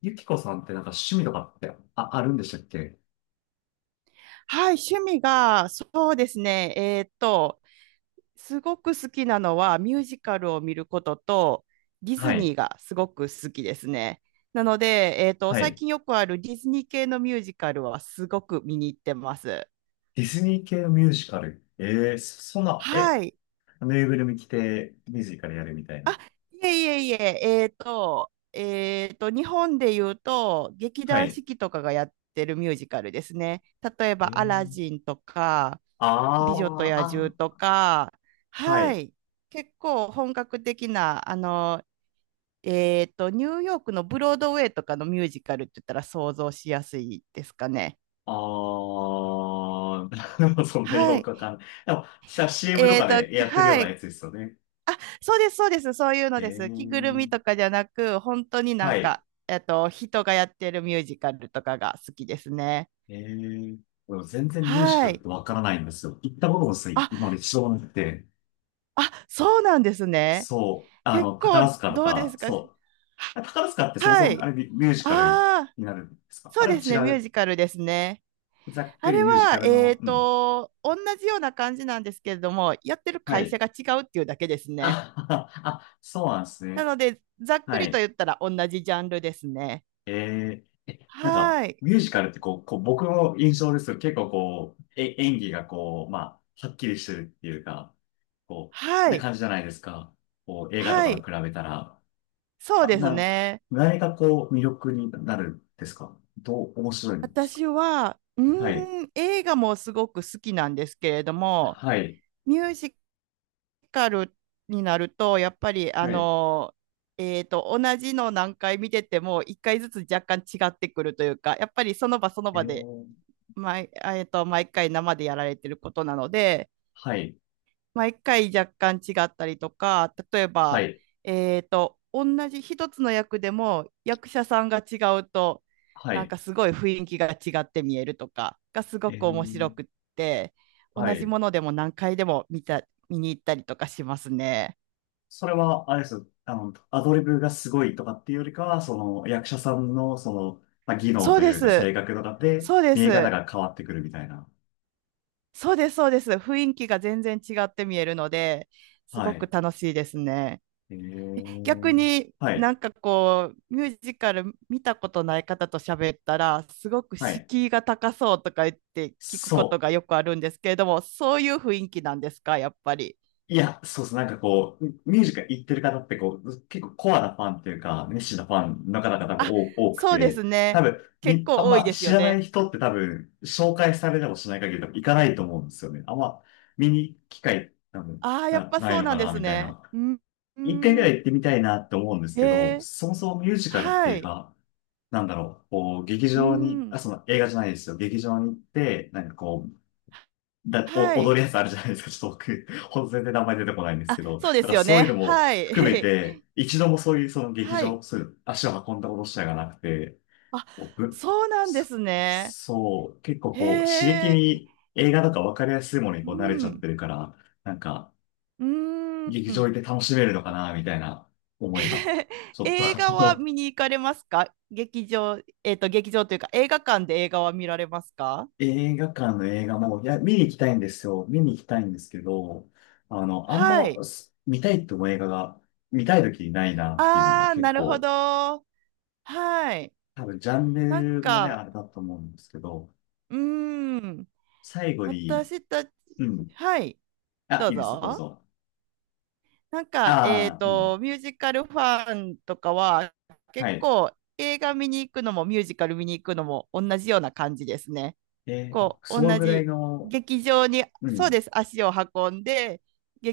ゆきこさんってなんか趣味とかってあるんでしたっけ？はい、趣味が、そうですね、すごく好きなのはミュージカルを見ることと、ディはズニーい。がすごく好きですね。なので、は最い。近よくあるディズニー系のミュージカルはすごく見に行ってます。ディズニー系のミュージカル。ええそそんな、はえ、い。ぬいぐるみ着てミュージカルやるみたいな。いえいえいえ、日本で言うと、劇は団い。四季とかがやってるミュージカルですね。例ええば、アラー、ジンとか、美女とあー、野獣あとか、ー、ははい。い、結構本格的な、あの、ニューヨークのブロードウェイとかのミュージカルって言ったら想像しやすいですかね。あー、でもそんなにはよい。くわかんない。でも、CM とえっかと、でやってるようはなやい。つですよね。あ、そうです、そうです。そういうのえです。着ぐるみー、とかじゃなく、本当になはんい。か、人がやってるミュージカルとかが好きですね。えー、でも全然ミュージカはルっい。てわからないんですよ。行ったこともあ、今まで一度もなくて。あ、そうなんですね。そう。あ結の、構、宝塚とどうでか、すか？はそう。あ、宝塚ってそもはそも、あい。れミュージカルああ、になるんですか？あそうれはです違ね、ミューう。ジカルですね。ざっくありれミュージカは、ルの、うん。同じような感じなんですけれども、やってるは会社い。が違うっていうだけですね。あ、あ、そうなんですなね。ので、ざっくはりとい。言ったら同じジャンルですね。えー、なんか、はい。ミュージカルってこう僕の印象ですけど、結構こう、演技がこう、まあ、はっきりしてるっていうか、こう、はない。感じじゃないですか。こう、映画とはかとい。比べたら。そうあ、ですね。何がこう、魅力になるんですか？面白いんですか？私は、うはい。ーん、映画もすごく好きなんですけれども、はい。ミュージカルになると、やっぱり、あはい。の、同じの何回見てても、一回ずつ若干違ってくるというか、やっぱりその場そのえ場で、ー、毎、あえっと、毎回生でやられてることなので、はい。毎回若干違ったりとか、例えはば、い。同じ一つの役でも役者さんが違うと、はなんい。かすごい雰囲気が違って見えるとかがすごえくー、面白くって、同はじい。ものでも何回でも見た、見に行ったりとかしますね。それは、あれです。あの、アドリブがすごいとかっていうよりかは、その、役者さんの、その、まあ、技能そうとでいうか、す。性格とかで、そうで見え方す。が変わってくるみたいな。そうです。そうです。雰囲気が全然違って見えるので、すはごくい。楽しいですね。え逆ー、にはい。なんかこう、ミュージカル見たことない方と喋ったら、すごくはい。敷居が高そうとか言って聞くことそがう。よくあるんですけれども、そういう雰囲気なんですか、やっぱり。いや、そうなんかこう、ミュージカル行ってる方ってこう、結構コアなファンっていうか、熱心なファンの方々もあ、多多くそうでて、す多ね。分、結あん構多いまです知よらないね。人って多分、紹介されてもしない限り多分行かないと思うんですよね。あんま見に行く機会多分ああ、やっぱないそうのなかんでな、すみたいね。な。うん。う一回ぐらいん。行ってみたいなって思うんですへけど、え、そもそもミュージカルってはいうい。か、なんだろう、こう、劇う場に、あ、ん。その映画じゃないですよ。劇場に行って、なんかこう、は踊い。るやつあるじゃないですか。ちょっと僕、ほんと全然名前出てこないんですあ、けど、だそうでかすらよそういうのね。もはい。含め て、一度もそういうその劇はい。場、そういう足を運んだことしたがなくて、あ、僕、そうなんでそ、すね。そう、結構こう、刺激へえ。に映画とか分かりやすいものにうこう慣れちゃっん。てるから、なんか、うー劇場行ん。って楽しめるのかな、みたいな思いが、ちょっ映画はと見に行かれますか？劇場、劇場というか、映画館で映画は見られますか？映画館の映画も、いや、見に行きたいんですよ。見に行きたいんですけど、あの、あんはま、い。見たいって思う映画が、見たい時にないなっていうのがああ、結なるほ構、ど。はい。多分ジャンなんルもね、か、あれだと思うんですけど、うーん。最後に、私たち、うん。はい。あ、どういいですよ、どうぞ。ぞ。なんか、ああ、うん。ミュージカルファンとかは、は結い。構映画見に行くのもミュージカル見に行くのも同じような感じですね。あ、こう、その同ぐらいじの、劇場に、うそうん。です、足を運んで、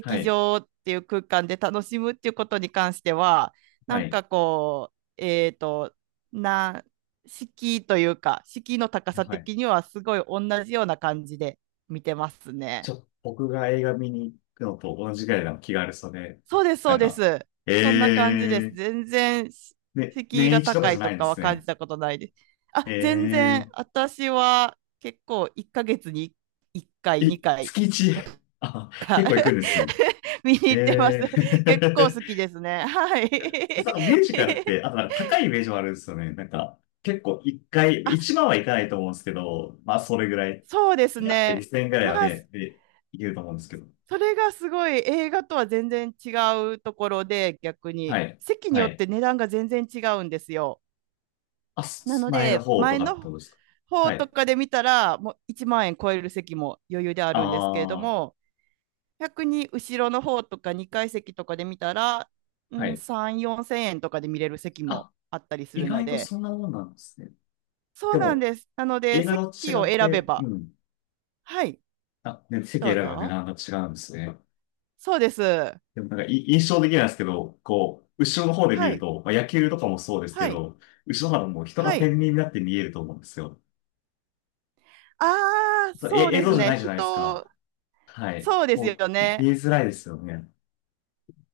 はい。場っていう空間で楽しむっていうことに関しては、なはんい。かこう、な、敷居というか、敷居の高さはい。的にはすごい同じような感じで見てますね。僕が映画見に行くのと同じぐらいの気軽さで、そうです、そなうんでか、す。えそんな感じです。ー、全然、しね、敷居年が一とか高じゃいなといんでかはす感じね。たことないです。あ、全え然、私は結構1ヶ月に1回、え2回 月一。 あ、結構行くんですね。見に行ってます。え結構え。 好き ですね。はい。なんか ミュージカルって、あ となんか高いイメージもあるんですよね。なんか、結構一回、あ、一万はいかないと思うんですけど、まあそれぐらい。そうですだってね。2000円ぐらいまはあ、ね、で、いけると思うんですけど。それがすごい映画とは全然違うところで、逆はに。い。席にはよっい。て値段が全然違うんですよ。あ、なの前ので、方と前かってこのとですか？方はとい。かで見たら、もう1万円超える席も余裕であるんですけれどああ、も、逆に後ろの方とか2階席とかで見たら、うはん、い。3、4千円とかで見れる席もあ、あったりす意るの外とで、そんなもんなんですね。そでうなんも、です。なので、映画と席違をっ選べて、うば、ん。はい、あ、席ど選うぶよね、ぞ。なんか違うんですね。そうです。はでもなんか印象的なんですけど、こう、後ろの方で見るい、と、まあ、野球とかもそうですはけい、ど、後ろの方も人はが天い。秤になって見えると思うんですよ。ああ、そそうれ、映です像じゃね。ないじゃないです人、か。はい。そうですもよう、ね。見えづらいですよね。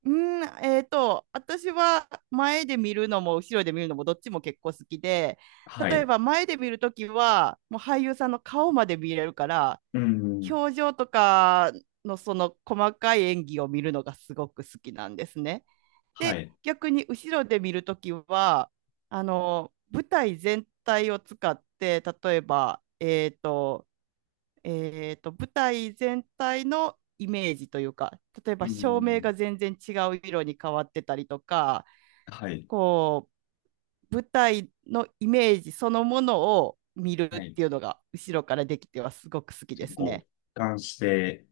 うーん、私は前で見るのも後ろで見るのもどっちも結構好きで、は例えい。ば前で見るときは、もう俳優さんの顔まで見れるから、うん。表情とかのその細かい演技を見るのがすごく好きなんですね。はで、い。逆に後ろで見るときは、あの、舞台全体を使って、例えば、舞台全体のイメージというか、例えうば照明ん。が全然違う色に変わってたりとか、はい。こう、舞台のイメージそのものを見るっはい。ていうのが後ろからできてはすごく好きちょでっとすこね。う、俯瞰して、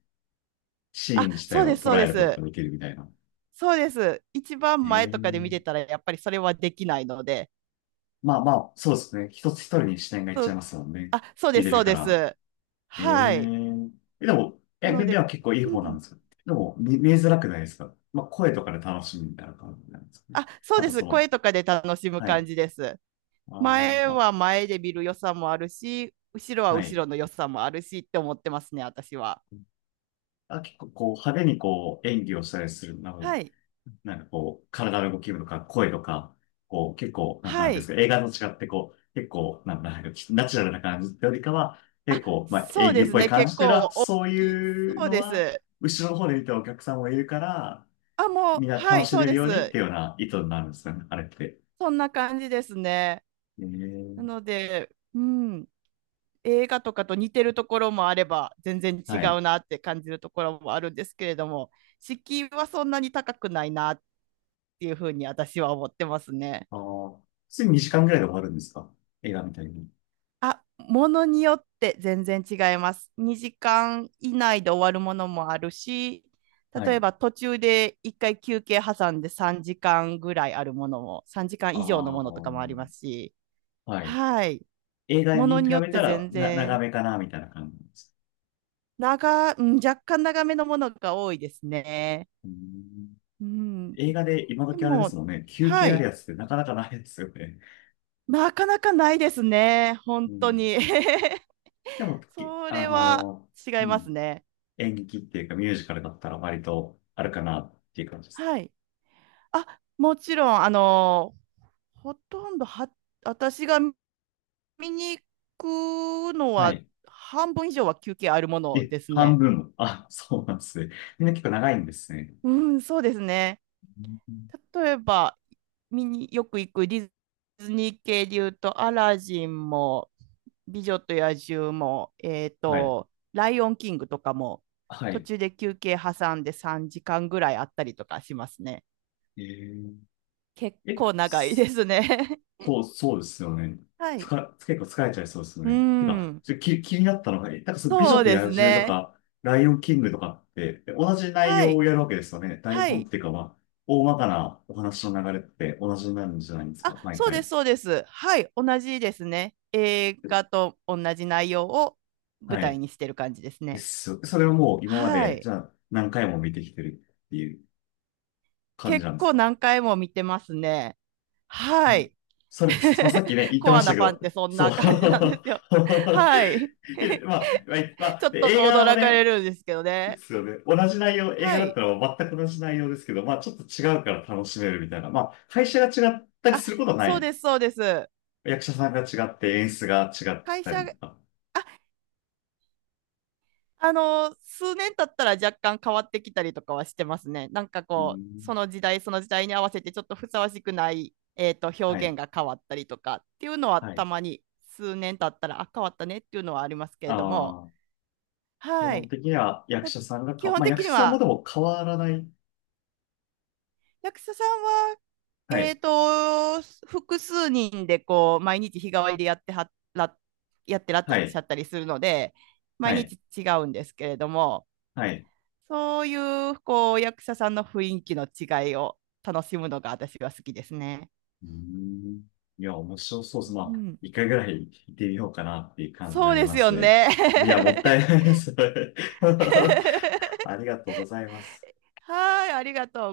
シーあ、ン自体そうでをす、そ捉うでえることがす。できるみたいな。そうです。一番前とかで見てええ、たらやっぱりそれはできないので。まあまあ、そうですね。一人に視点がいっそちゃいうますもんね。あ、そうで見す、れそるうかでら。す。えはい。ええでも、な目の目で、は結構いいう方なんん。ですよ。でも、見えづらくないですか？まあ、声とかで楽しみみたいな感じなんですかね。あ、そうあでと、す。そ声の、とかで楽しむは感い。じです。前まは前で見る良さもあるし、後ろはあ、は後い。ろの良さもあるしって思ってますね、私は。あ、結構、こう、派手にこう、演技をしたりする、なんはか、い。なんかこう、体の動きとか、声とか、こう、結構、な、なはんていうんですい。か、映画と違って、こう、結構、なんかナチュラルな感じってよりかは、あ、結構、まあ、そう演技でっすぽいね。感結じっていうのは、構大そうきい。いうそうのでは、す。後ろの方で見てるお客さんもいるから、あ、もう、みんなは楽い、しそうめるでようにっす。ていうような意図になるんですよね、あれって。そんな感じですね。えなー、ので、うん、映画とかと似てるところもあれば、全然違はい。うなって感じるところもあるんですけれども、敷居はそんなに高くないなっていうふうに私は思ってますね。ああ、普通に2時間ぐらいで終わるんですか？映画みたいに。あ、ものによって全然違います。2時間以内で終わるものもあるし、は例えい。ば途中で1回休憩挟んで3時間ぐらいあるものも、3時間あ以上のあ、ものとかもありますし、はい。はい。映画ものに比によっべてたら全長然、めかな、みたいな感じなんです。うん、若干長めのものが多いですね。うん。うん。映画で今で時あれですも、もんね、休は憩あるい。やつってなかなかないですよね。なかなかないですね。う本当ん、に。でも、きそあれはのー違いうまん、すね。演劇っていうかミュージカルだったら割とあるかなっていう感じです。はい。あ、もちろん、あの、ほとんどは、私が見に行くのはは、い。半分以上は休憩あるもいのえ、です半ね。分も。あ、そうなんですね。みんな結構長いんですね。うん、そうですね。うん、例えば、見によく行くディズニー系で言うと、アラジンも、美女と野獣も、はい。ライオンキングとかも、は途い。中で休憩挟んで3時間ぐらいあったりとかしますね。えー、結え、構長いですね。そうですよね。はつい。か、結構疲れちゃいそうです ようね。てか、ん。ちょ、気、気になったのが、なんかその美女そうとです野獣とね。か、ライオンキングとかって、同じ内は容をい。やるわけですよね。台は本っい。ていうか、まあ、大まかなお話の流れって同じになるんじゃないんですあ、か、毎そうで回。す、そうです。はい。同じですね。映画と同じ内容を舞は台い。にしてる感じですでね。す。それをもう今まはで、じい。ゃあ何回も見てきてるっていう感じ結なんです構か？何回も見てますね。うはん。い。それ、そさっき ね、言ってコまアしたなけファンっど、てそんそう。な感じなんで すよ。はい。えまあ、まあ、ま ちょあっでと映画を驚かね、れるんですけどでね。すよね。同じ内容、映は画だっい。たら全く同じ内容ですけど、まあちょっと違うから楽しめるみたいな。まあ会社が違ったりあ、することはなそうい。です、そうです。役者さんが違って演出が違っ会た社、りとあ、か。あの、数年経ったら若干変わってきたりとかはしてますね。なんかうこう、ん。その時代その時代に合わせてちょっとふさわしくない、は表現い。が変わったりとかっていうのははい。たまに数年経ったら、あ、変わったねっていうのはありますけれども、ああ、基は本い。的には役だ者さんが基か、本まあ的役に者さんもは、でも変わらない。役者さんは、はえい。ーと、複数人でこう、毎日日替わりでやってらっはしゃい。ったりするので、は毎い。日違うんですけれども、はい。そういうこう役者さんの雰囲気の違いを楽しむのが私は好きですね。うーん。いや、面白そうでうす。まあ、ん、一回ぐらい行ってみようかなっていう感じにそなうりでますよすね。ね。いや、もったいないです。ありがとうございます。はい、ありがとう。